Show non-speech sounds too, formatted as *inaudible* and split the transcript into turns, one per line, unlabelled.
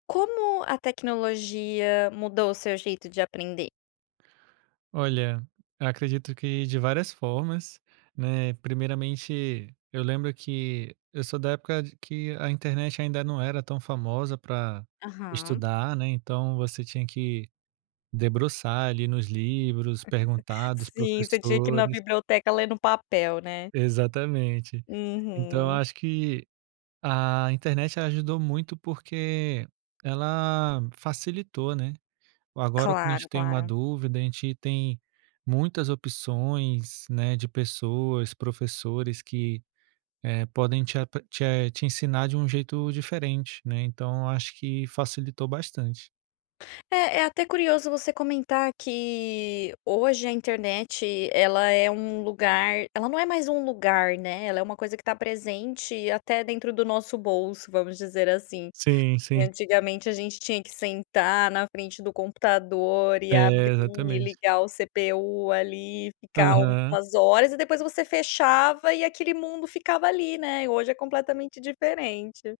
Como a tecnologia mudou o seu jeito de aprender?
Olha, eu acredito que de várias formas, né, primeiramente, eu lembro que eu sou da época, de que a internet ainda não era tão famosa, para
Aham.
estudar, né, então você tinha que debruçar ali nos livros,
*laughs*
perguntar dos
Sim, você tinha que na
professores.
biblioteca ler no papel, né?
Exatamente. Então, eu
Uhum.
acho que a internet, ela ajudou muito porque ela facilitou, né. Agora quando a gente
Claro,
tem uma
claro.
dúvida, a gente tem muitas opções, né, de pessoas, professores que, eh, podem te a p te a te ensinar de um jeito diferente, né, então eu acho que facilitou bastante.
É é até curioso você comentar que, hoje a internet ela é um lugar ela não é mais um lugar, né, ela é uma coisa que está presente até dentro do nosso bolso, vamos dizer, assim.
Sim, sim.
Antigamente, a gente tinha que sentar na frente do computador e
É,
abrir e
exatamente.
ligar o CPU ali, ficar
Aham.
umas horas, e depois você fechava, e aquele mundo ficava ali, né. E hoje é completamente diferente.